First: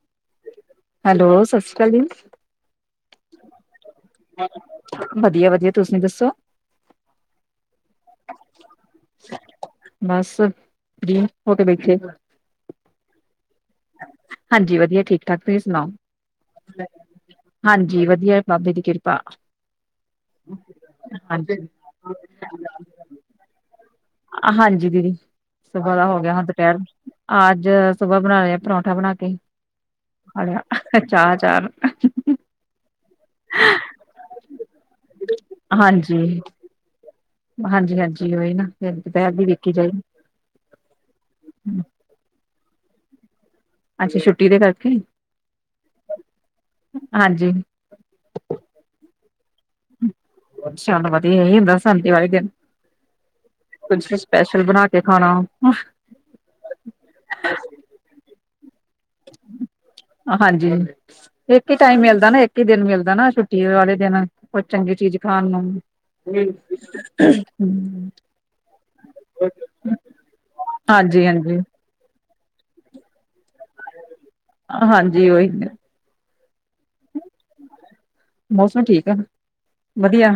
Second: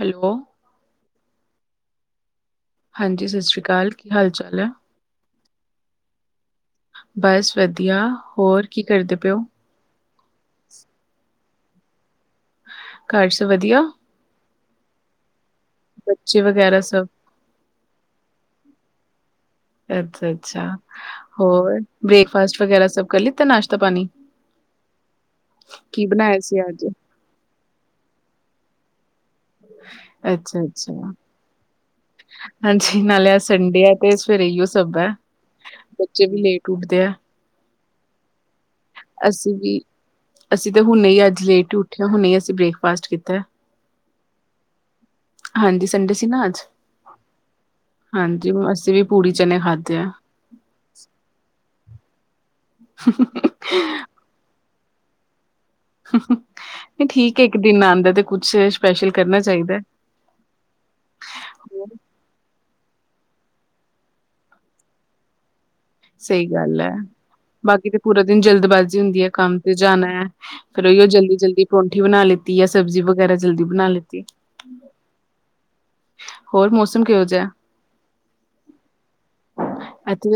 ਹੈਲ ਬੋ ਹੈਲੋ, ਸਤਿ ਸ਼੍ਰੀ ਅਕਾਲ ਜੀ। ਹਾਂਜੀ, ਸਤਿ ਸ਼੍ਰੀ ਅਕਾਲ। ਕੀ ਹਾਲ ਚਾਲ ਹੈ? ਵਧੀਆ-ਵਧੀਆ ਤੁਸੀਂ ਦੱਸੋ। ਬਸ ਵਧੀਆ, ਹੋਰ ਕੀ ਕਰਦੇ ਪਏਓ? ਬਸ ਫਰੀ ਹੋ ਕੇ ਬੈਠੇ ਘਰ ਸਬ ਵਧੀਆ। ਹਾਂਜੀ ਵਧੀਆ ਠੀਕ-ਠਾਕ, ਤੁਸੀਂ ਸੁਣਾਓ। ਬੱਚੇ ਵਗੈਰਾ ਸਭ ਹਾਂਜੀ ਵਧੀਆ ਬਾਬੇ ਦੀ ਕਿਰਪਾ। ਅੱਛਾ-ਅੱਛਾ ਹਾਂਜੀ ਹੋਰ ਬ੍ਰੇਕਫਾਸਟ ਵਗੈਰਾ ਸਬ ਕਰ ਲਿੱਤਾ ਨਾਸ਼ਤਾ-ਪਾਣੀ। ਹਾਂਜੀ ਦੀਦੀ ਸੁਬਾਹ ਦਾ ਹੋ ਗਿਆ ਬਣਾਇਆ ਹੁਣ ਸੀ ਦੁਪਹਿਰ ਅੱਜ? ਦੀ ਅੱਜ ਸੁਬਾਹ ਬਣਾ ਲਿਆ ਪਰੌਂਠਾ ਬਣਾ ਕੇ ਅੱਛਾ ਅੱਛਾ ਚਾਹ ਚਾਰ ਹਾਂਜੀ, ਨਾਲੇ ਸੰਡੇ ਆ, ਤੇ ਸਵੇਰੇ ਇਓ ਸਭ ਹੈ ਬੱਚੇ ਹਾਂਜੀ ਵੀ ਲੇਟ ਟੁੱਟਤੇ ਐ ਹਾਂਜੀ ਹਾਂਜੀ ਉਹੀ ਨਾ ਫਿਰ ਦੁਪਹਿਰ ਦੀ ਅਸੀਂ ਵੇਖੀ ਵੀ, ਜਾਈ ਅਸੀਂ ਤੇ ਹੁਣ ਹੀ ਅੱਜ, ਲੇਟ ਹੀ ਉੱਠੇ ਆ ਹੁਣੇ, ਅਸੀਂ ਬ੍ਰੇਕਫਾਸਟ ਕੀਤਾ ਅੱਛਾ, ਛੁੱਟੀ ਦੇ ਕਰਕੇ ਹਾਂਜੀ, ਸੰਡੇ ਸੀ ਨਾ ਅੱਜ, ਹਾਂਜੀ ਹਾਂਜੀ ਅਸੀ ਵੀ ਪੂੜੀ ਚਨੇ ਖਾਧੇ ਆ ਚੱਲ ਵਧੀਆ ਏ ਸਾਨੂ, ਦੀਵਾਲੀ ਦਿਨ [unintelligible] [inaudible] ਕੁਛ ਸਪੈਸ਼ਲ ਬਣਾ ਕੇ ਖਾਣਾ ਹੁ, ਹੁ, ਨਹੀ ਠੀਕ ਏ, ਇੱਕ ਦਿਨ ਆਦਾ ਤੇ ਕੁਛ, ਸਪੈਸ਼ਲ ਕਰਨਾ ਚਾਹੀਦਾ ਆ ਹਾਂਜੀ, ਇੱਕ ਹੀ ਹੋਰ। ਟਾਈਮ ਮਿਲਦਾ ਨਾ, ਇੱਕ ਹੀ ਦਿਨ ਮਿਲਦਾ ਨਾ, ਛੁੱਟੀ ਵਾਲੇ ਦਿਨ, ਕੁਛ ਚੰਗੀ ਚੀਜ਼ ਖਾਣ ਨੂੰ ਸਹੀ ਗੱਲ ਹੈ ਹਮ [unintelligible] [unintelligible] ਬਾਕੀ ਤੇ ਪੂਰਾ ਦਿਨ, ਜਲਦਬਾਜ਼ੀ ਹੁੰਦੀ ਹੈ, ਕੰਮ ਤੇ ਜਾਣਾ ਹੈ, ਫੇਰ ਉਹੀਓ ਹਾਂਜੀ ਜਲਦੀ ਹਾਂਜੀ ਜਲਦੀ ਪ ਰੋਟੀ ਬਣਾ ਲੀਤੀ, ਸਬਜ਼ੀ ਵਗੈਰਾ ਜਲਦੀ ਬਣਾ ਲਿਤੀ ਆ ਹਾਂਜੀ, ਉਹੀ ਤੇ, ਹੋਰ ਮੌਸਮ ਕ ਮੌਸਮ ਠੀਕ ਆ, ਵਧੀਆ।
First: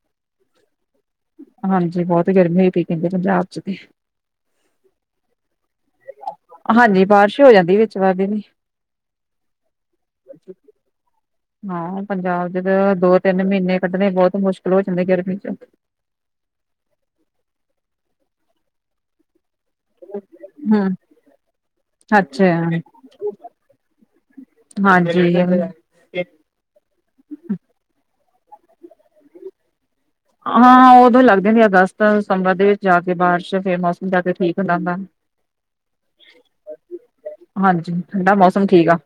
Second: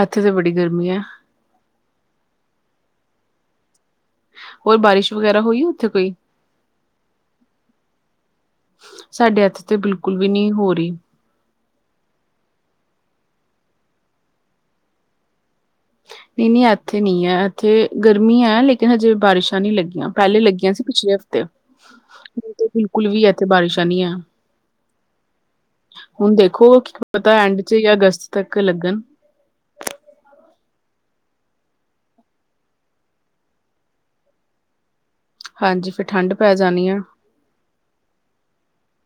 ਇੱਥੇ ਤੇ, ਬੜੀ ਗਰਮੀ ਆ ਹਾਂਜੀ, ਬਹੁਤ ਗਰਮੀ ਹੋਈ ਪਈ, ਕਹਿੰਦੇ ਪੰਜਾਬ ਚ ਹੋਰ ਬਾਰਿਸ਼ ਵਗੈਰਾ, ਹੋਈ ਆ ਉੱਥੇ ਕੋਈ? ਹਾਂਜੀ, ਬਾਰਿਸ਼ ਹੋ ਜਾਂਦੀ ਵਿਚ ਵਾਰ ਦੀ ਵੀ ਸਾਡੇ ਐਥੇ ਤੇ ਬਿਲਕੁਲ ਵੀ, ਨਹੀਂ ਹੋ ਰਹੀ ਹਾਂ, ਪੰਜਾਬ ਚ ਤੇ ਦੋ -ਤਿੰਨ ਮਹੀਨੇ ਕੱਢਣੇ, ਬਹੁਤ ਮੁਸ਼ਕਿਲ ਹੋ ਜਾਂਦੇ ਗਰਮੀ ਚ ਨਹੀਂ-ਨਹੀਂ, ਇੱਥੇ ਨਈ ਐ ਇੱਥੇ ਗਰਮੀ ਹੈ, ਲੇਕਿਨ ਹਜੇ ਬਾਰਿਸ਼ਾਂ ਨਹੀਂ ਲੱਗੀ ਪਹਿਲੇ ਲੱਗੀਆਂ ਸੀ। ਹੂੰ ਪਿਛਲੇ ਹਫ਼ਤੇ ਹੁਣ ਅੱਛਾ ਤੇ ਬਿਲਕੁਲ ਵੀ, ਇੱਥੇ ਬਾਰਿਸ਼ਾਂ ਨੀ ਹੈ। ਹਾਂਜੀ ਹੁਣ ਦੇਖੋ, ਕੀ ਪਤਾ ਐਂਡ ਚ ਜਾਂ ਅਗਸਤ ਤੱਕ, ਲੱਗਣ ਹਾਂ, ਉਦੋਂ ਲੱਗਦੇ ਨੇ ਅਗਸਤ ਸਤੰਬਰ ਦੇ ਵਿੱਚ ਜਾ ਕੇ ਬਾਰਿਸ਼ ਫੇਰ, ਮੌਸਮ ਜਾ ਕੇ ਠੀਕ ਹੋਣਾ ਹੁੰਦਾ ਹਾਂਜੀ, ਫਿਰ ਠੰਡ ਪੈ ਜਾਣੀ ਆ ਹਾਂਜੀ, ਠੰਡਾ ਮੌਸਮ ਠੀਕ ਆ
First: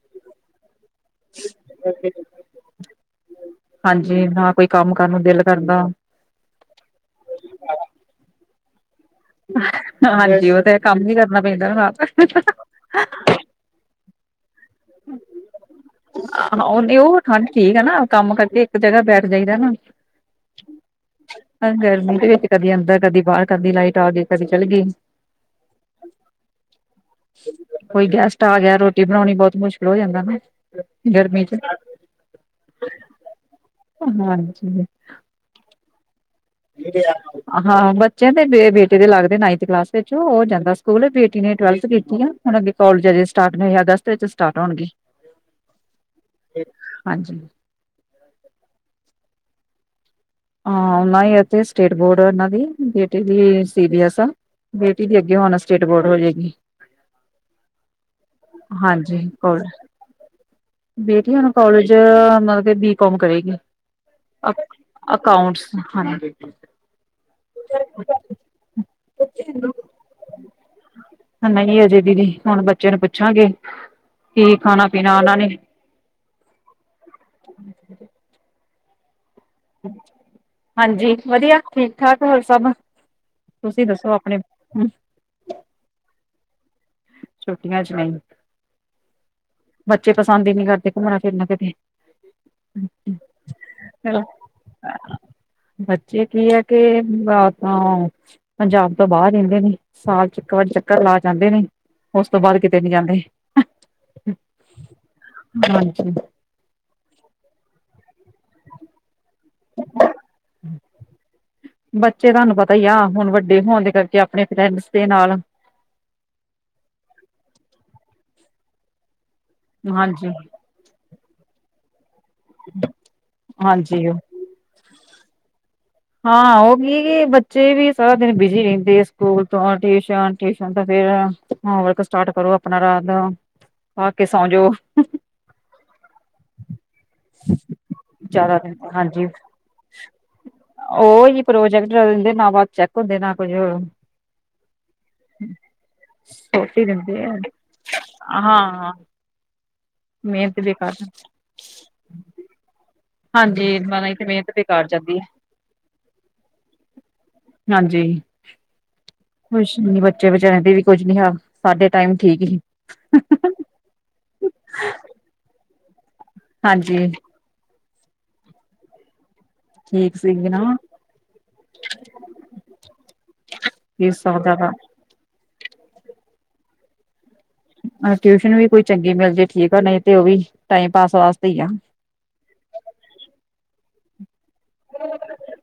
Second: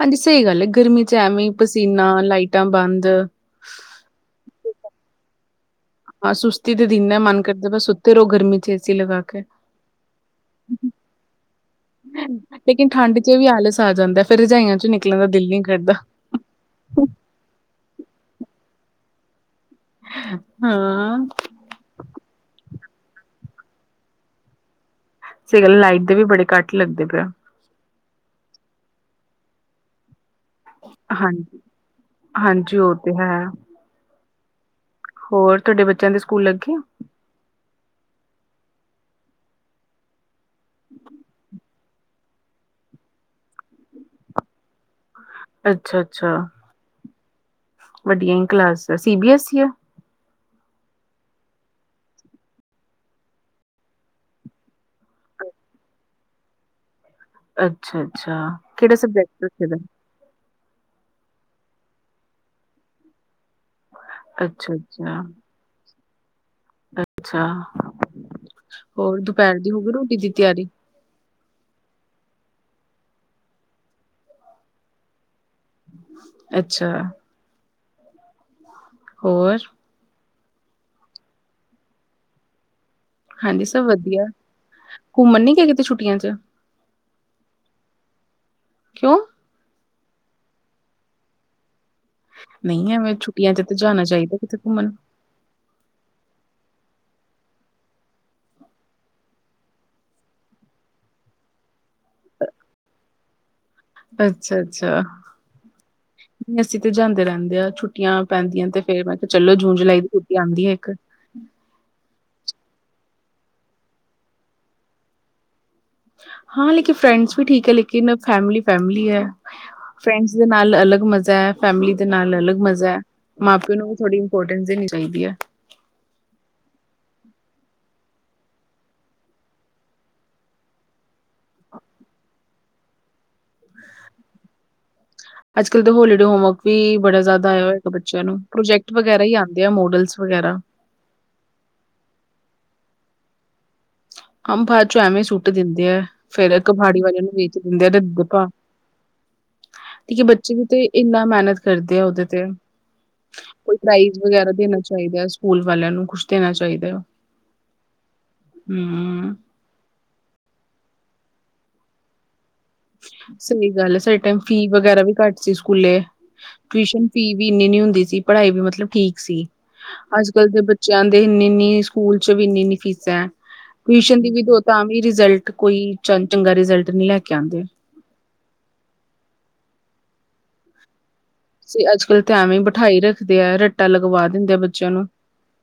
ਹਾਂਜੀ, ਸਹੀ ਗੱਲ ਏ, ਗਰਮੀ ਚ ਐਵੇਂ ਪਸੀਨਾ ਲਾਈਟਾਂ ਬੰਦ ਹਾਂਜੀ, ਨਾ ਕੋਈ ਕੰਮ ਕਰਨ ਨੂੰ ਦਿਲ ਕਰਦਾ ਹਾਂ, ਸੁਸਤੀ ਤੇ ਦਿਨ ਐ, ਮਨ ਕਰਦਾ ਬਸ ਸੁੱਤੇ ਰਹੋ ਚ ਏਸੀ ਲਗਾ ਕੇ ਹਾਂਜੀ, ਉਹ ਤੇ ਹੇ ਕੰਮ ਵੀ ਕਰਨਾ ਪੈਂਦਾ ਰਾਤ ਹੁ ਲੇਕਿਨ, ਠੰਡ ਚ ਵੀ ਆਲਸ ਆ ਜਾਂਦਾ, ਫਿਰ ਰਜਾਈਆਂ ਚੋਂ ਨਿਕਲਣ, ਦਾ ਦਿਲ ਨ ਕਰਦਾ ਆਹ ਉਹ, ਉਹ ਠੰਡ ਠੀਕ ਹੈ ਨਾ, ਕੰਮ ਕਰਕੇ ਇੱਕ ਜਗ੍ਹਾ ਬੈਠ ਜਾਈਦਾ ਨਾ ਹਾਂ। ਗਰਮੀ ਦੇ ਵਿੱਚ ਕਦੀ ਅੰਦਰ, ਕਦੀ ਬਾਹਰ, ਕਦੀ ਲਾਈਟ ਆ ਗਈ, ਕਦੀ ਚੱਲ ਗਈ ਸਈ ਗੱਲ ਐ, ਲਾਈਟ ਦੇ ਵੀ ਬੜੇ ਕੱਟ ਲੱਗਦੇ ਪਿਆ ਕੋਈ ਗੈਸਟ ਆ ਗਿਆ, ਰੋਟੀ ਬਣਾਉਣੀ ਬਹੁਤ ਮੁਸ਼ਕਿਲ ਹੋ ਜਾਂਦਾ ਨਾ ਗਰਮੀ ਚ ਹਾਂਜੀ-ਹਾਂਜੀ ਉਹ ਤੇ ਹੈ ਹਾਂਜੀ। ਹੋਰ, ਤੁਹਾਡੇ ਬੱਚਿਆਂ ਦੇ ਸਕੂਲ ਲੱਗੇ? ਹਾਂ ਬੱਚੇ ਦੇ, ਬੇਟੇ ਦੇ ਲੱਗਦੇ ਨਾਈਨਥ ਕਲਾਸ ਵਿੱਚ ਉਹ ਜਾਂਦਾ ਸਕੂਲ, ਬੇਟੀ ਨੇ ਟਵਲਥ ਕੀਤੀ ਆ। ਹੁਣ ਅੱਗੇ ਕੋਲਜ ਅਜੇ ਸਟਾਰਟ ਨੀ ਨਈ ਹੋਏ, ਅਗਸਤ ਵਿੱਚ ਸਟਾਰਟ ਹੋਣਗੇ। ਅੱਛਾ ਅੱਛਾ ਹਾਂਜੀ ਵੱਡੀਆਂ ਈ ਕਲਾਸ ਐ। ਸੀ ਬੀ ਏਸ ਈ ਆ? ਹਾਂ, ਉਹਨਾ ਇਥੇ ਸਟੇਟ ਬੋਰਡ ਓਹਨਾ ਦੀ, ਬੇਟੇ ਦੀ ਸੀ ਬੀ ਐਸ ਐ। ਬੇਟੀ ਦੀ ਅੱਗੇ ਹੋਨ ਸਟੇਟ ਬੋਰਡ ਹੋ ਜਾਏਗੀ। ਅੱਛਾ -ਅੱਛਾ, ਕਿਹੜਾ ਹਾਂਜੀ ਸਬਜੈਕਟ ਕੋਲ ਰੱਖੇ ਦੇ? ਬੇਟੀ ਹੁਣ ਕੋਲਜ, ਮਤਲਬ ਕੀ ਬੀਕੌਮ ਕਰੇਗੀ। ਅੱਛਾ ਅੱਛਾ ਅਕਾਊਂਟਸ ਹਾਂਜੀ। ਅੱਛਾ ਹੋਰ ਦੁਪਹਿਰ ਦੀ ਹੋਗੀ ਰੋਟੀ ਦੀ ਤਿਆਰੀ ਨਹੀਂ ਅਜੇ ਦੀਦੀ ਹੁਣ ਬੱਚੇ ਨੂੰ ਪੁੱਛਾਂਗੇ ਕੀ ਖਾਣਾ ਪੀਣਾ ਉਹਨਾਂ ਨੇ ਅੱਛਾ ਹ [inaudible] ਹੋਰ ਹਾਂਜੀ ਵਧੀਆ ਠੀਕ ਠਾਕ ਹੋਰ ਸਭ ਹਾਂਜੀ, ਸਭ ਤੁਸੀਂ ਦੱਸੋ ਵਧੀਆ। ਆਪਣੇ ਘੁੰਮਣ ਨੀ ਗਯੇ ਕਿਤੇ ਛੁੱਟਿਆਂ ਚ ਛੁੱਟੀਆਂ ਚ ਨਹੀਂ ਕਿਉਂ ਬੱਚੇ ਪਸੰਦ ਹੀ ਨਹੀਂ ਕਰਦੇ ਘੁੰਮਣਾ ਫਿਰਨਾ ਕਿਥੇ ਨਹੀਂ ਹੈਵੇਂ ਛੁੱਟੀਆਂ ਚ ਤੇ ਜਾਣਾ ਚਾਹੀਦਾ ਕਿਥੇ ਘੁੰਮਣ ਬੱਚੇ ਕੀ ਆ ਕੇ [inaudible] ਪੰਜਾਬ ਤੋਂ ਬਾਹਰ ਰਹਿੰਦੇ ਨੇ, ਸਾਲ ਚ ਇੱਕ ਵਾਰ ਚੱਕਰ ਲਾ ਜਾਂਦੇ ਨੇ ਉਸ ਤੋਂ ਬਾਅਦ ਕਿਤੇ ਨੀ ਜਾਂਦੇ ਅੱਛਾ ਅੱਛਾ ਹਾਂਜੀ ਨਹੀਂ ਅਸੀਂ ਤੇ ਜਾਂਦੇ ਰਹਿੰਦੇ ਆਂ ਛੁੱਟੀਆਂ ਪੈਂਦੀਆਂ ਤੇ ਫੇਰ ਮੈਂ ਕਿਹਾ ਚਲੋ ਜੂਨ ਜੁਲਾਈ ਦੀ ਛੁਟੀ ਆਉਂਦੀ ਹੈ ਇੱਕ। ਬੱਚੇ ਤੁਹਾਨੂੰ ਪਤਾ ਹੀ ਆ, ਹੁਣ ਵੱਡੇ ਹੋਣ ਦੇ ਕਰਕੇ ਆਪਣੇ ਫਰੈਂਡਸ ਦੇ ਨਾਲ ਹਾਂ ਲੇਕਿਨ ਫਰੈਂਡਸ ਵੀ ਠੀਕ ਹੈ, ਲੇਕਿਨ ਫੈਮਲੀ ਫੈਮਲੀ ਹੈ ਹਾਂਜੀ ਫਰੈਂਡਸ ਦੇ ਨਾਲ ਅਲੱਗ ਮਜ਼ਾ ਹੈ, ਫੈਮਲੀ ਦੇ ਨਾਲ ਅਲੱਗ ਮਜ਼ਾ ਹੈ, ਮਾਂ ਪਿਓ ਨੂੰ ਵੀ ਹਾਂਜੀ ਥੋੜ੍ਹੀ ਇਮਪੋਰਟੈਂਸ ਦੇਣੀ ਚਾਹੀਦੀ ਹੈ ਹਾਂ ਉਹ ਕੀ ਕਿ ਬੱਚੇ ਵੀ ਸਾਰਾ ਦਿਨ ਬਿਜੀ ਰਹਿੰਦੇ ਐ, ਸਕੂਲ ਤੋਂ ਟਿਊਸ਼ਨ ਟਿਊਸ਼ਨ ਤੋ ਫੇਰ ਹੋਮਵਰਕ ਸਟਾਰਟ ਕਰੋ, ਆਪਣਾ ਰਾਤ ਦਾ ਖਾ ਕੇ ਸੋ ਜਾਓ ਅੱਜ ਕੱਲ੍ਹ ਤਾਂ ਹੋਲੀਡੇ ਹੋਮਵਰਕ ਵੀ ਬੜਾ ਜ਼ਿਆਦਾ ਆਇਆ ਹੋਏਗਾ ਬੱਚਿਆਂ ਨੂੰ ਜ਼ਿਆਦਾ ਦਿਨ ਪ੍ਰੋਜੈਕਟ ਵਗੈਰਾ ਹੀ ਆ ਆ ਮੋਡਲਸ ਵਗੈਰਾ ਉਹਹੀ ਪ੍ਰੋਜੈਕਟ ਦਿੰਦੇ, ਨਾ ਬਾਦ ਚੈੱਕ ਹੁੰਦੇ ਨਾ ਕੁੱਝ ਹੋ ਅੰਬਾ ਚੋਂ ਐਵੇਂ ਸੁੱਟ ਦਿੰਦੇ ਆ, ਫੇਰ ਸੋਟੀ ਕਹਾੜੀ ਵਾਲੇ ਦਿੰਦੇ ਨੂੰ ਆ ਵੇਚ ਦਿੰਦੇ ਆ ਰੱਦੀ ਦੇ ਭਾਅ ਹਾਂ ਠੀਕ ਏ, ਬੱਚੇ ਮਿਹਨਤ ਵੀ ਤੇ ਬੇਕਾਰ ਇੰਨਾ ਮੇਹਨਤ ਕਰਦੇ ਆ ਉਹਦੇ ਤੇ ਕੋਈ ਹਾਂਜੀ ਨਹੀਂ ਪ੍ਰਾਈਜ਼ ਤੇ ਮਿਹਨਤ ਵਗੈਰਾ ਦੇਣਾ ਬੇਕਾਰ ਜਾਂਦੀ ਹੈ ਚਾਹੀਦਾ ਸਕੂਲ ਵਾਲਿਆਂ ਨੂੰ ਕੁਛ ਦੇਣਾ ਚਾਹੀਦਾ ਹੈ ਹਾਂਜੀ ਹੂ ਕੁਛ ਨੀ ਬੱਚੇ ਵਿਚਾਰਿਆਂ ਦੇ ਵੀ ਕੁਝ ਨੀ ਹੱਥ, ਸਾਡੇ ਟਾਈਮ ਠੀਕ ਹੀ ਸਹੀ ਗੱਲ ਹੈ, ਸਾਡੇ ਟਾਈਮ ਫੀ ਵਗੈਰਾ ਵੀ ਘੱਟ ਸੀ ਸਕੂਲੇ ਟਿਊਸ਼ਨ ਹਾਂਜੀ ਫੀ ਵੀ ਇੰਨੀ ਨੀ ਹੁੰਦੀ ਸੀ, ਪੜ੍ਹਾਈ ਵੀ ਮਤਲਬ ਠੀਕ ਸੀ ਠੀਕ ਅੱਜ ਸੀਗੀ ਕਲ੍ਹ ਦੇ ਨਾ ਬੱਚਿਆਂ ਦੇ ਇੰਨੀ ਇਨੀ ਸਕੂਲ ਚ ਵੀ ਇੰਨੀ ਇੰਨੀ ਫੀਸਾਂ ਹੈ ਇਸ ਟਿਊਸ਼ਨ ਦੀ ਵੀ ਸਕਦਾ ਦੋ ਵਾ ਤਾਂ ਵੀ ਰਿਜ਼ਲਟ ਕੋਈ ਚੰਗਾ ਰਿਜਲਟ ਨਹੀਂ ਲੈ ਕੇ ਆਉਂਦੇ। ਹ ਟਿਊਸ਼ਨ ਵੀ ਕੋਈ ਚੰਗੀ ਮਿਲ ਜਾਏ ਠੀਕ ਆ ਨਹੀਂ ਤੇ ਉਹ ਵੀ ਟਾਈਮ ਪਾਸ ਵਾਸਤੇ ਹੀ ਆ ਅਸੀ ਅੱਜਕਲ ਤੇ ਐਵੇਂ ਬਿਠਾਈ ਰੱਖਦੇ ਆ ਰੱਟਾ ਲਗਵਾ ਦਿੰਦੇ ਆ ਬ ਬਚਿਆ ਨੂੰ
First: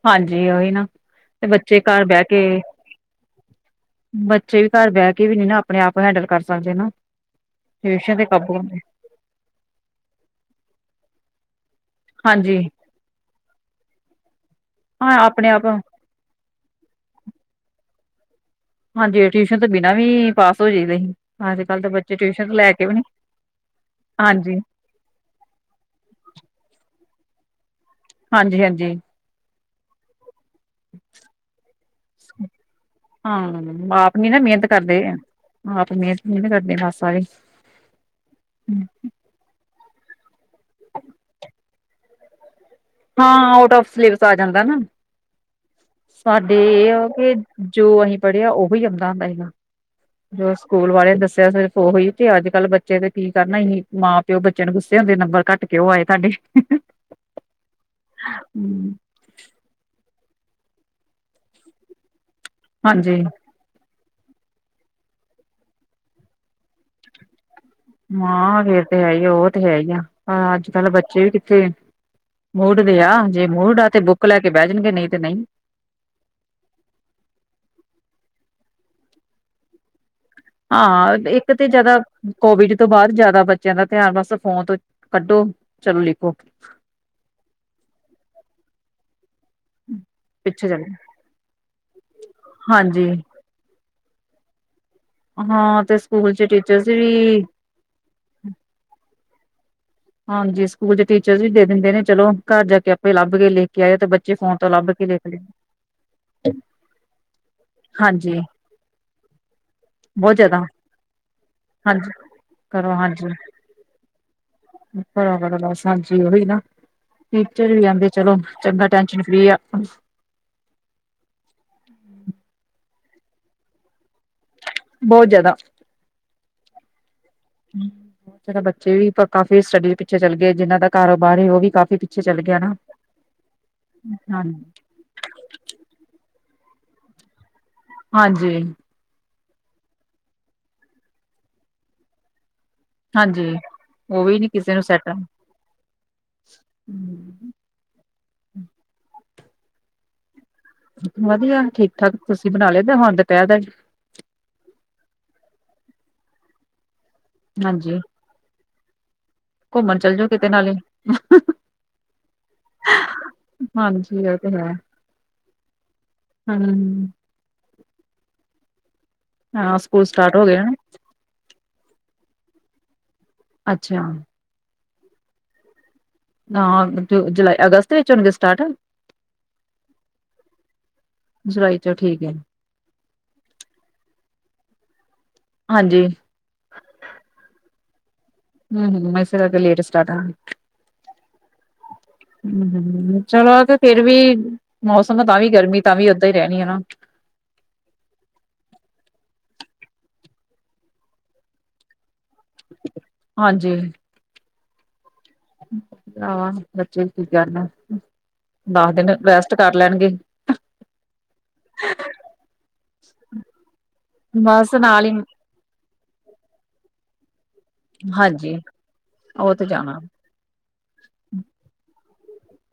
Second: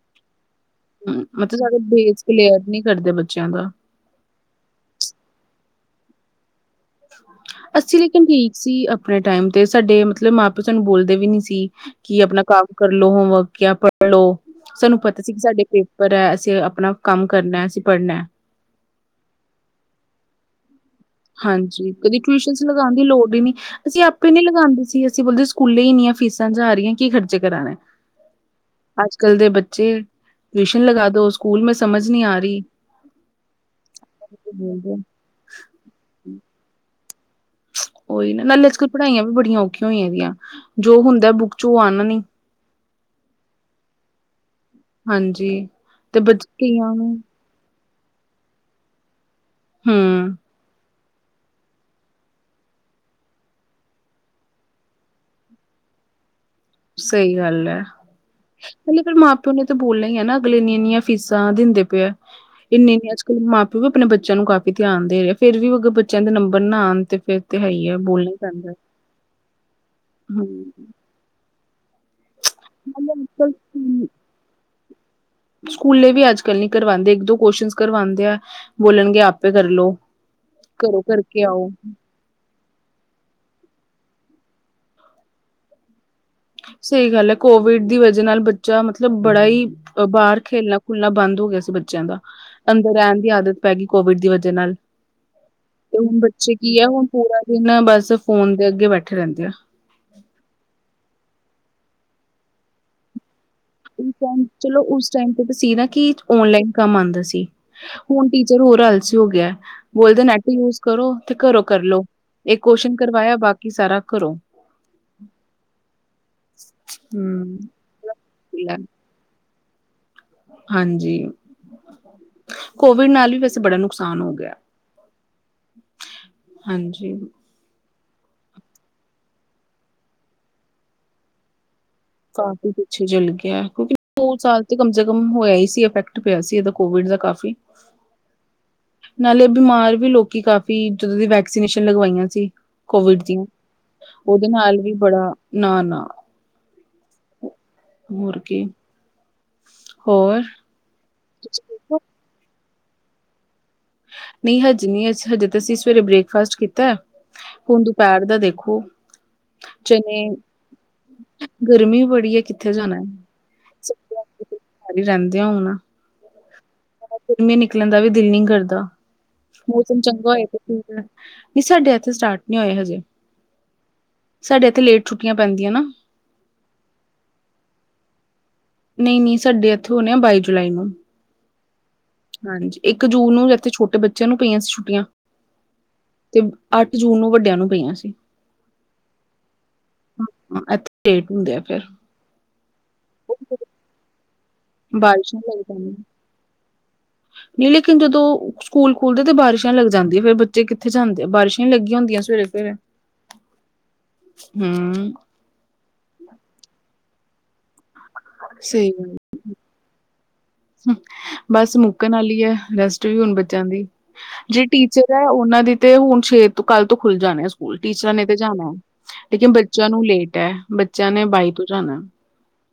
ਹਾਂਜੀ ਉਹੀ ਨਾ ਤੇ ਮਤਲਬ ਸਾਡੇ ਬੱਚੇ ਘਰ ਬੇਸ ਬਹਿ ਕੇ ਕਲੀਅਰ ਨੀ ਕਰਦੇ ਬੱਚਿਆਂ ਦਾ ਬੱਚੇ ਵੀ ਘਰ ਬਹਿ ਕੇ ਵੀ ਨੀ ਨਾ ਆਪਣੇ ਆਪ ਹੈਂਡਲ ਕਰ ਸਕਦੇ ਨਾ। ਅੱਸੀ ਟਿਊਸ਼ਨ ਲੇਕਿਨ ਤੇ ਠੀਕ ਕਾਬੂ ਸੀ। ਹੁੰਦੇ ਆਪਣੇ ਟਾਈਮ ਤੇ ਸਾਡੇ ਮਤਲਬ ਮਾਂ ਪਿਓ ਸਾਨੂੰ ਬੋਲਦੇ ਵੀ ਨੀ ਸੀ। ਕੀ ਆਪਣਾ ਹਾਂਜੀ ਕੰਮ ਕਰਲੋ ਹੋਮਵਰਕ ਜਾਂ ਪੜ੍ਹ ਲੋ ਸਾਨੂੰ ਹਾਂ ਪਤਾ ਸੀ ਕਿ ਆਪਣੇ ਆਪ ਸਾਡੇ ਪਰ ਅਸੀਂ ਆਪਣਾ ਕੰਮ ਕਰਨਾ ਅਸੀਂ ਪੜ੍ਹਨਾ ਹਾਂਜੀ ਟਿਊਸ਼ਨ ਤੋਂ ਬਿਨਾਂ ਵੀ ਪਾਸ ਹੋ ਜਾਈਦਾ ਸੀ ਅੱਜ ਕੱਲ੍ਹ ਤਾਂ ਹਾਂਜੀ ਬੱਚੇ ਕਦੇ ਟਿਊਸ਼ਨ ਲੈ ਕੇ ਲਗਾਉਣ ਵੀ ਨੀ ਦੀ ਲੋੜ ਹੀ ਨਹੀਂ ਅਸੀਂ ਆਪੇ ਨੀ ਹਾਂਜੀ ਲਗਾਉਂਦੇ ਸੀ ਅਸੀਂ ਬੋਲਦੇ ਸੀ ਸਕੂਲ ਸਕੂਲੇ ਹੀ ਇੰਨੀਆਂ ਫੀਸਾਂ ਜਾ ਰਹੀਆਂ ਕੀ ਖਰਚੇ ਕਰਨ ਇਹ ਹਾਂਜੀ ਹਾਂਜੀ ਅੱਜ ਕੱਲ ਦੇ ਬੱਚੇ ਟਿਊਸ਼ਨ ਲਗਾ ਦੋ ਸਕੂਲ ਮੇ ਸਮਝ ਨਹੀਂ ਆ ਰਹੀ ਹਾਂ ਆਪ ਨੀ ਨਾ ਮਿਹਨਤ ਕਰਦੇ ਆਪ ਮਿਹਨਤ ਨੀ ਕਰਦੇ ਬਸ ਸਾਰੀ ਕੋਈ ਨਾ, ਨਾਲੇ ਅੱਜ ਕਲ ਪੜ੍ਹਾਈਆਂ ਵੀ ਬੜੀਆਂ ਔਖੀਆਂ ਹੋਈਆਂ ਦੀਆਂ। ਜੋ ਹੁੰਦਾ ਹੈ ਬੁੱਕ ਚ, ਉਹ ਆਨਾ ਨੀ। ਹਾਂ, ਆਊਟ ਆਫ ਸਲੇਬਸ ਆ ਜਾਂਦਾ ਨਾ। ਹਾਂਜੀ ਤੇ ਬੱਚ ਸਾਡੇ ਇਹ ਕਈਆਂ ਨੂੰ ਆ ਕਿ ਜੋ ਅਸੀਂ ਪੜ੍ਹਿਆ ਉਹ ਹੀ ਆਉਂਦਾ ਹੁੰਦਾ ਸੀਗਾ। ਹੂੰ ਜੋ ਸਕੂਲ ਵਾਲੇ ਦੱਸ ਸਿਆ ਸਿਰਫ ਓਹੀ, ਤੇ ਅੱਜ ਕੱਲ ਬੱਚੇ ਤੇ ਕੀ ਕਰਨਾ ਹੀ। ਮਾਂ ਪਿਓ ਬੱਚੇ ਨੂੰ ਗੁੱਸੇ ਹੁੰਦੇ, ਨੰਬਰ ਘੱਟ ਕਿਉਂ ਆਏ ਤੁਹਾਡੇ? ਹੀ-ਹੀ। ਸਹੀ ਗੱਲ ਹੈ। ਹੁਨ ਇਹ ਫਿਰ ਮਾਂ ਪਿਓ ਨੇ ਤੇ ਬੋਲਨਾ ਹੀ ਹੈ ਨਾ। ਅਗਲੇ ਇੰਨੀਆਂ ਇੰਨੀਆਂ ਫੀਸਾਂ ਦਿੰਦੇ ਪਏ ਆ। ਇੰਨੇ ਇੰਨੇ ਹਾਂਜੀ ਅੱਜਕੱਲ੍ਹ ਮਾਂ ਤੂੰ ਵੀ ਆਪਨੇ ਬੱਚਿਆਂ ਨੂੰ ਕਾਫੀ ਧਿਆਨ ਦੇ ਰਿਹੇ। ਫਿਰ ਵੀ ਅਗਰ ਬੱਚਿਆਂ ਦੇ ਨੰਬਰ ਨਾ ਆਉਨ, ਤੇ ਫਿਰ ਹਾਂ ਇਹ ਤੇ ਹੈ ਹੀ ਆ। ਉਹ ਤੇ ਹੈ ਹੀ ਆ, ਹੂੰ ਅੱਜ ਕੱਲ ਬੱਚੇ ਵੀ ਕਿੱਥੇ ਮੁੂਡ ਤੇ ਆ। ਨਾਲੇ ਜੇ ਅੱਜ-ਕੱਲ ਮੂਡ ਆ ਤੇ ਸਕੂ ਬੁੱਕ ਲੈ ਕੇ ਬਹਿ ਜਾਨਗੇ, ਨਹੀਂ ਤੇ ਨਹੀਂ। ਸਕੂਲੇ ਵੀ ਅੱਜ ਕੱਲ ਨੀ ਕਰਵਾਉਂਦੇ। ਇੱਕ ਦੋ ਕੁਸ਼ਚੰਸ ਕਰਵਾਉਂਦੇ ਏ। ਬੋਲਣਗੇ ਆਪੇ ਕਰਲਓ। ਹਾਂ, ਇੱਕ ਤੇ ਜਿਆਦਾ ਕੋਵਿਡ ਤੋ ਬਾਅਦ ਜਿਆਦਾ ਬੱਚਿਆਂ ਦਾ ਧਿਆਨ ਬਸ ਫੋਨ ਤੋ ਕੱਢੋ, ਚਲੋ ਲਿਖੋ। ਸਹੀ ਗੱਲ ਹੈ। ਕੋਵਿਡ ਦੀ ਵਜਾ ਨਾਲ ਬੱਚਾ ਮਤਲਬ ਬੜਾ ਹੀ ਉਹ ਬਾਹਰ ਪਿੱਛੇ ਖੇਲਨਾ ਚਲੇ ਖੂਲਨਾ ਬੰਦ ਹੋ ਗਿਆ ਸੀ ਬੱਚਿਆਂ ਦਾ। ਅੰਦਰ ਹਾਂਜੀ ਰਹਿਨ ਦੀ ਆਦਤ ਪੈ ਗਈ ਕੋਵਿਡ ਦੀ ਵਜਾ ਨਾਲ। ਹਾਂ ਤੇ ਹੁਣ ਸਕੂਲ ਚ ਬੱਚੇ ਕੀ ਹੈ, ਟੀਚਰਸ ਹੁਣ ਪੂਰਾ ਵੀ ਦਿਨ ਨਾ ਬਸ ਫੋਨ ਦੇ ਅੱਗੇ ਬੈਠੇ ਰਹਿੰਦੇ ਐਂ। ਹਾਂਜੀ ਸਕੂਲ ਦੇ ਟੀਚਰਜ਼ ਵੀ ਦੇ ਦਿੰਦੇ ਨੇਂ। ਚਲੋ ਘਰ ਜਾ ਕੇ ਆਪੇ ਲੱਭਕੇ ਲਿਖ ਉਹ ਟਾਈਮ ਚਲੋ ਉਸ ਟਾਈਮ ਲ ਤੇ ਤਾਂ ਸੀ ਨਾ ਕਿ, ਓਨਲਾਈਨ ਕੰਮ ਆਉਂਦਾ ਸੀ। ਹੁਣ ਹਾਂਜੀ ਟੀਚਰ ਹੋਰ ਆਲਸੀ ਹੋ ਗਿਆ ਏ। ਬੋਲਦੇ ਬਹੁਤ ਨੈੱਟ ਜ਼ਿਆਦਾ ਯੂਜ਼ ਕਰੋ, ਤੇ ਘਰੋਂ ਕਰਲੋ। ਹਾਂਜੀ ਇਕ ਕੋਸ਼ਚਨ ਕਰਵਾਇਆ, ਬਾਕੀ ਸਾਰਾ ਘਰੋਂ। ਬਰਾਬਰ ਏ ਬਸ ਹਾਂਜੀ ਓਹੀ ਨਾ, ਹਮ ਟੀਚਰ ਵੀ ਆਉਂਦੇ ਚਲੋ ਚੰਗਾ ਟਾਈਮ ਜਿਵੇਂ ਫ੍ਰੀ ਆ। ਹਾਂਜੀ, ਕੋਵਿਡ ਨਾਲ ਵੀ ਵੈਸੇ ਬੜਾ ਨੁਕਸਾਨ ਹੋ ਗਿਆ। ਬਹੁਤ ਜਿਆਦਾ ਹਾਂਜੀ ਹਮ, ਬਹੁਤ ਜਿਆਦਾ ਬੱਚੇ ਵੀ ਤਾ ਕਾਫੀ ਸਟਡੀ ਚ ਪਿੱਛੇ ਚੱਲ ਗਏ। ਜਿਹਨਾਂ ਦਾ ਕਾਰੋਬਾਰ ਹੈ, ਉਹ ਵੀ ਕਾਫੀ ਪਿੱਛ ਕਾਫੀ ਪਿੱਛੇ ਚਲ ਗਿਆ ਏ। ਕਿਉਂਕਿ ਦੋ ਹਾਂ ਸਾਲ ਤਾਂ ਕਮ ਸੇ ਕਮ ਹੋਇਆ ਹੀ ਸੀ। ਇਫੈਕਟ ਪਿਆ ਸੀ, ਇਹਦਾ ਕੋਵਿਡ ਦਾ ਕਾਫੀ। ਹਾਂਜੀ ਨਾਲੇ ਬਿਮਾਰ ਵੀ ਲੋਕੀ ਕਾਫ਼ੀ, ਜਦੋਂ ਦੀ ਵੈਕਸੀਨੇਸ਼ਨ ਲਗਵਾਈਆਂ ਸੀ। ਕੋਵਿਡ ਦੀ, ਹਾਂਜੀ ਉਹ ਵੀ ਉਹਦੇ ਨਾਲ ਵੀ ਬੜਾ ਨਾ-ਨਾ ਹੂੰ ਹੋਰ ਕੀ। ਹੋਰ ਵਧੀਆ ਤੁਸੀਂ ਠੀਕ ਦੇਖੋ, ਠਾਕ ਤੁਸੀਂ ਬਨਾ ਲਿਆ ਦੋਹਾਂ ਦਾ [unintelligible] ਨਹੀਂ ਹਜੇ ਨੀ ਅਸ ਹਜੇ ਤੇ ਅਸੀ ਸਵੇਰੇ ਬ੍ਰੇਕਫਾਸਟ ਕੀਤਾ। ਹੁਨ ਹਾਂਜੀ ਦੁਪਹਿਰ ਦਾ ਦੇਖੋ। ਘੁੰਮਣ ਚੱਲ ਜਾਓ ਕਿਤੇ ਨਾਲੇ [unintelligible] ਗਰਮੀ ਬੜੀ ਹੈ, ਕਿੱਥੇ ਜਾਨਾ। [inaudible] ਹਾਂਜੀ ਉਹ ਤੇ ਹੈ ਘਰ ਹੀ ਰਹਿੰਦੇ ਹੁਣ। ਹਮ ਗਰਮੀਆਂ ਨਿਕਲਨ ਦਾ ਵੀ ਦਿਲ ਨੀ ਕਰਦਾ, ਹਾਂ ਮੌਸਮ ਸਕੂਲ ਚੰਗਾ ਸਟਾਰਟ ਹੋਇਆ ਹੋ ਤੇ ਗਏ ਨਾ ਠੀਕ ਹੈ। ਨੀ ਸਾਡੇ ਇੱਥੇ ਸਟਾਰਟ ਨਹੀਂ ਹੋਏ ਹਜੇ। ਅੱਛਾ ਸਾਡੇ ਇੱਥੇ ਲੇਟ ਛੁੱਟੀਆਂ ਪੈਂਦੀਆਂ ਨਾ। ਨਾ ਤੇ ਜੁਲਾਈ, ਅਗਸਤ ਵਿੱਚ ਹੋਨਗੇ ਸਟਾਰਟ? ਨਹੀਂ-ਨਹੀਂ ਸਾਡੇ ਇੱਥੇ ਹੋਣੇ ਆ ਬਾਈ ਜੁਲਾਈ ਨੂੰ ਜੁਲਾਈ ਚ ਠੀਕ ਹੈ। ਹਾਂਜੀ, ਇੱਕ ਜੂਨ ਨੂੰ ਵੀ ਇੱਥੇ ਛੋਟੇ ਬੱਚਿਆਂ ਨੂੰ ਪਈਆਂ ਸੀ ਛੁੱਟੀਆ ਹਾਂਜੀ ਤੇ ਅੱਠ ਜੂਨ ਨੂੰ ਵੱਡਿਆਂ ਨੂੰ ਪਈਆਂ ਸੀ। ਹੂੰ-ਹੂੰ [unintelligible] ਲੇਟ ਸਟਾਰਟ ਆ। ਹਾਂ, ਇੱਥੇ ਲੇਟ ਹੁੰਦੇ ਆ ਫਿਰ ਹਮ-ਹਮ ਚਲੋ ਆ ਫੇਰ ਵੀ ਮੌਸਮ ਤਾ ਬਾਰਿਸ਼ਾਂ ਵੀ ਲੱਗ ਗਰਮੀ ਤਾਂ ਜਾਂਦੀਆਂ ਵੀ ਏਦਾ ਹੀ ਰਹਿਣੀ ਹੈ ਨਾ। ਨਹੀਂ ਲੇਕਿਨ ਜਦੋਂ ਸਕੂਲ ਖੁਲਦੇ ਤਾਂ ਬਾਰਿਸ਼ਾਂ ਲੱਗ ਜਾਂਦੀ ਹੈ ਫੇਰ ਬੱਚੇ ਕਿੱਥੇ ਜਾਂਦੇ ਆ ਬਾਰਿਸ਼ਾਂ ਹੀ ਲੱਗੀਆਂ ਹੁੰਦੀਆਂ ਸਵੇਰੇ ਫ ਹਾਂਜੀ ਹੂੰ ਆਹ ਬੱਚੇ ਕੀ ਕਰਨ ਸਹੀ ਦਸ ਦਿਨ ਗੱਲ ਰੈਸਟ ਕਰ ਲੈਣ। ਬਸ ਮੁੱਕਣ ਵਾਲੀ ਹੈ ਰੈਸਟ ਵੀ ਹੁਣ ਬੱਚਿਆਂ ਦੀ। ਜੇ ਬਸ ਨਾਲ ਟੀਚਰ ਹੀ ਹੈ ਉਹਨਾ ਦੀ ਤੇ ਹੁਣ ਛੇ ਤੋਂ ਕੱਲ੍ਹ ਤੋਂ ਖੁੱਲ ਜਾਣੇ ਆ ਸਕੂ ਸਕੂਲ ਟੀਚਰਾਂ ਨੇ ਤਾਂ ਹਾਂਜੀ ਜਾਣਾ ਹੈ ਲੇਕਿਨ ਉਹ ਤੇ ਬੱਚਿਆਂ ਜਾਣਾ ਨੂੰ ਲੇਟ ਹੈ ਬੱਚਿਆਂ ਨੇ ਬਾਈ ਤੋਂ ਜਾਣਾ।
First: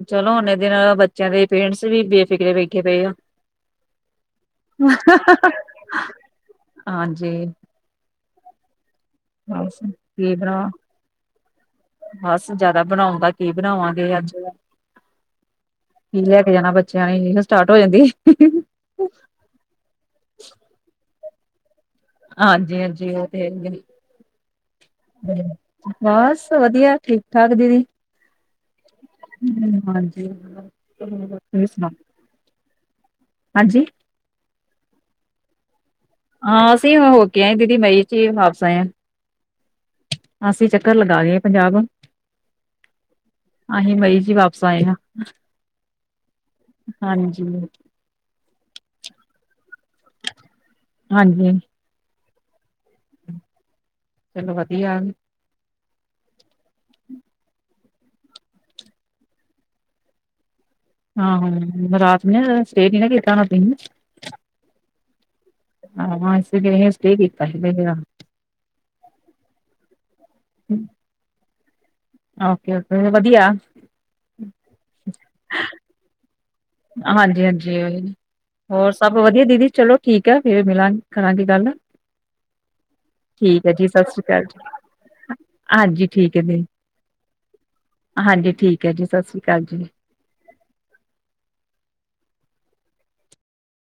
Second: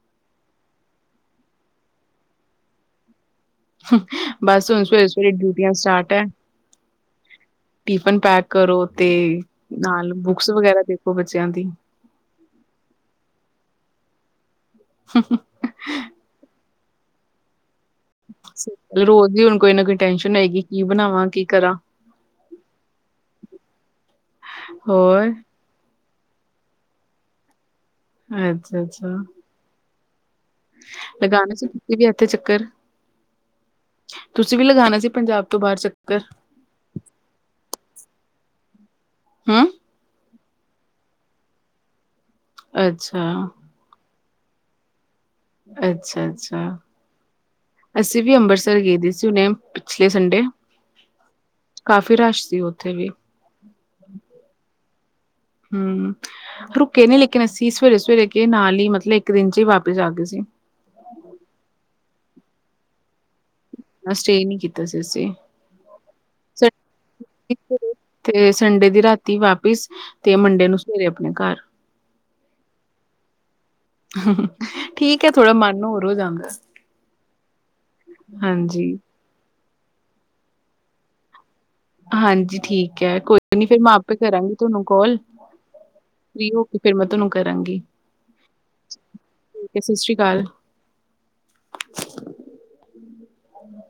ਚਲੋ ਓਹਨੇ ਦਿਨ ਨਾਲ ਬੱਚਿਆਂ ਦੇ ਪੇਰੈਂਟਸ ਵੀ ਬੇਫਿਕਰੇ ਵੇਖੇ ਪਏ ਆ। ਬਸ ਹੁਣ ਸਵੇਰੇ-ਸਵੇਰੇ ਡਿਊਟੀਆਂ ਸਟਾਰਟ ਹੈ ਹਾਂਜੀ ਟਿਫਿਨ ਪੈਕ ਕਰੋ ਤੇ ਬਸ ਨਾਲ ਕੀ ਬੁੱਕਸ ਬਣਾ ਵਗੈਰਾ ਦੇਖੋ ਬੱਚਿਆਂ ਦੀ। ਬਸ ਜਾਦਾ ਬਣਾਉਂਗਾ ਕੀ ਬਣਾਵਾਂਗੇ ਅੱਜ। ਹਮ ਹਮ ਕੀ ਲੈ ਕੇ ਜਾਣਾ ਬੱਚਿਆਂ ਨੇ ਇਹੋ ਸਟਾਰਟ ਹੋ ਜਾਂਦੀ। ਰੋਜ਼ ਦੀ ਹੁਣ ਕੋਈ ਨਾ ਕੋਈ ਟੈਸ਼ਨ ਹੋਏਗੀ ਕੀ ਬਣਾਵਾਂ ਕੀ ਕਰਾਂ। ਹਾਂਜੀ-ਹਾਂਜੀ ਉਹ ਤੇ ਹੈ ਹੀ ਹੋਰ ਏ। ਬਸ ਵਧੀਆ ਠੀਕ ਠਾਕ ਦੀਦੀ। ਅੱਛਾ-ਅੱਛਾ। ਹਾਂਜੀ। ਲਗਾਨਾ ਤੁਸੀਂ ਸੁਣਾਓ ਤੁਸੀ ਵੀ ਇਥੇ ਚੱਕਰ। ਹਾਂਜੀ ਤੁਸੀਂ ਵੀ ਲਗਾਉਣਾ ਸੀ ਪੰਜਾਬ ਤੋਂ ਬਾਰ ਚੱਕਰ। ਹਾਂ ਅਸੀਂ ਹੋ ਕੇ ਆਏ ਦੀਦੀ ਮਈ ਚ ਹੀ ਵਾਪਸ ਆਏ ਹਾਂ। ਹਮ ਅਸੀਂ ਚੱਕਰ ਲਗਾ ਆਏ ਪੰਜਾਬ। ਅੱਛਾ। ਅਹੀ ਮਈ ਚ ਹੀ ਵਾਪਸ ਆਏ ਹਾਂ। ਅੱਛਾ ਅੱਛਾ, ਹਾਂਜੀ ਅਸੀਂ ਵੀ ਅੰਬਰਸਰ ਗਏ ਦੇ ਸੀ ਹੁਣੇ ਪਿਛਲੇ ਸੰਡੇ, ਕਾਫੀ ਰਸ਼ ਸੀ ਉੱਥੇ ਵੀ। ਹੂੰ, ਚਲੋ ਵਧੀਆ ਆ। ਹੂੰ ਰੁਕੇ ਨੀ ਲੇਕਿਨ ਅਸੀਂ ਸਵੇਰੇ- ਸਵੇਰੇ ਗੇ ਨਾਲ ਹੀ ਮਤਲਬ ਇੱਕ ਦਿਨ ਚ ਹੀ ਵਾਪਿਸ ਆ ਗਏ ਸੀ। ਹੂੰ ਹੂੰ ਰਾਤ ਨੀ ਰਹੇ ਹੁਣ ਸਟੇ ਨਹੀਂ ਨਾ ਕੀਤਾ ਹੋਣਾ ਰਾਤੀ ਨੂੰ। ਸਟੇਅ ਨੀ ਕੀਤਾ ਸੀ ਅਸੀਂ। ਹੂੰ ਹੁਣ ਅਸੀਂ ਤੇ ਗਿਆ ਸਟੇਅ ਕੀਤਾ ਸੀ ਪਹਿਲੀ ਵਾਰ। ਤੇ ਸੰਡੇ ਦੀ ਰਾਤੀ ਵਾਪਿਸ ਤੇ ਮੰਡੇ ਨੂੰ ਸਵੇਰੇ ਆਪਣੇ ਘਰ। ਓਕੇ ਓਕੇ ਫੇਰ ਵਧੀਆ। ਠੀਕ ਹੈ ਥੋੜਾ ਮਨ ਹੋਰ ਹੋ ਜਾਂਦਾ। ਹਾਂਜੀ ਹਾਂਜੀ, ਉਹੀ ਹਾਂਜੀ। ਹੋਰ ਸਭ ਵਧੀਆ ਦੀਦੀ ਚਲੋ ਠੀਕ ਹੈ ਫੇਰ ਮਿਲਾਂਗੇ ਕਰਾਂਗੇ ਗੱਲ। ਹਾਂਜੀ ਠੀਕ ਹੈ ਕੋਈ ਠੀਕ ਨੀ ਹੈ ਫਿਰ ਜੀ ਮੈਂ ਸਤਿ ਆਪੇ ਸ੍ਰੀ ਅਕਾਲ ਕਰਾਂਗੀ ਜੀ ਤੁਹਾਨੂੰ ਕੋਲ ਹਾਂਜੀ ਠੀਕ ਹੈ ਫਰੀ ਹੋ ਦੀ ਤੇ ਫੇਰ ਮੈਂ ਤਹਾਨੂੰ ਕਰਾਂਗੀ। ਹਾਂਜੀ ਠੀਕ ਹੈ ਜੀ ਸਤਿ ਸ੍ਰੀ ਅਕਾਲ ਠੀਕ ਹੈ ਜੀ। ਸਤਿ ਸ਼੍ਰੀ ਅਕਾਲ।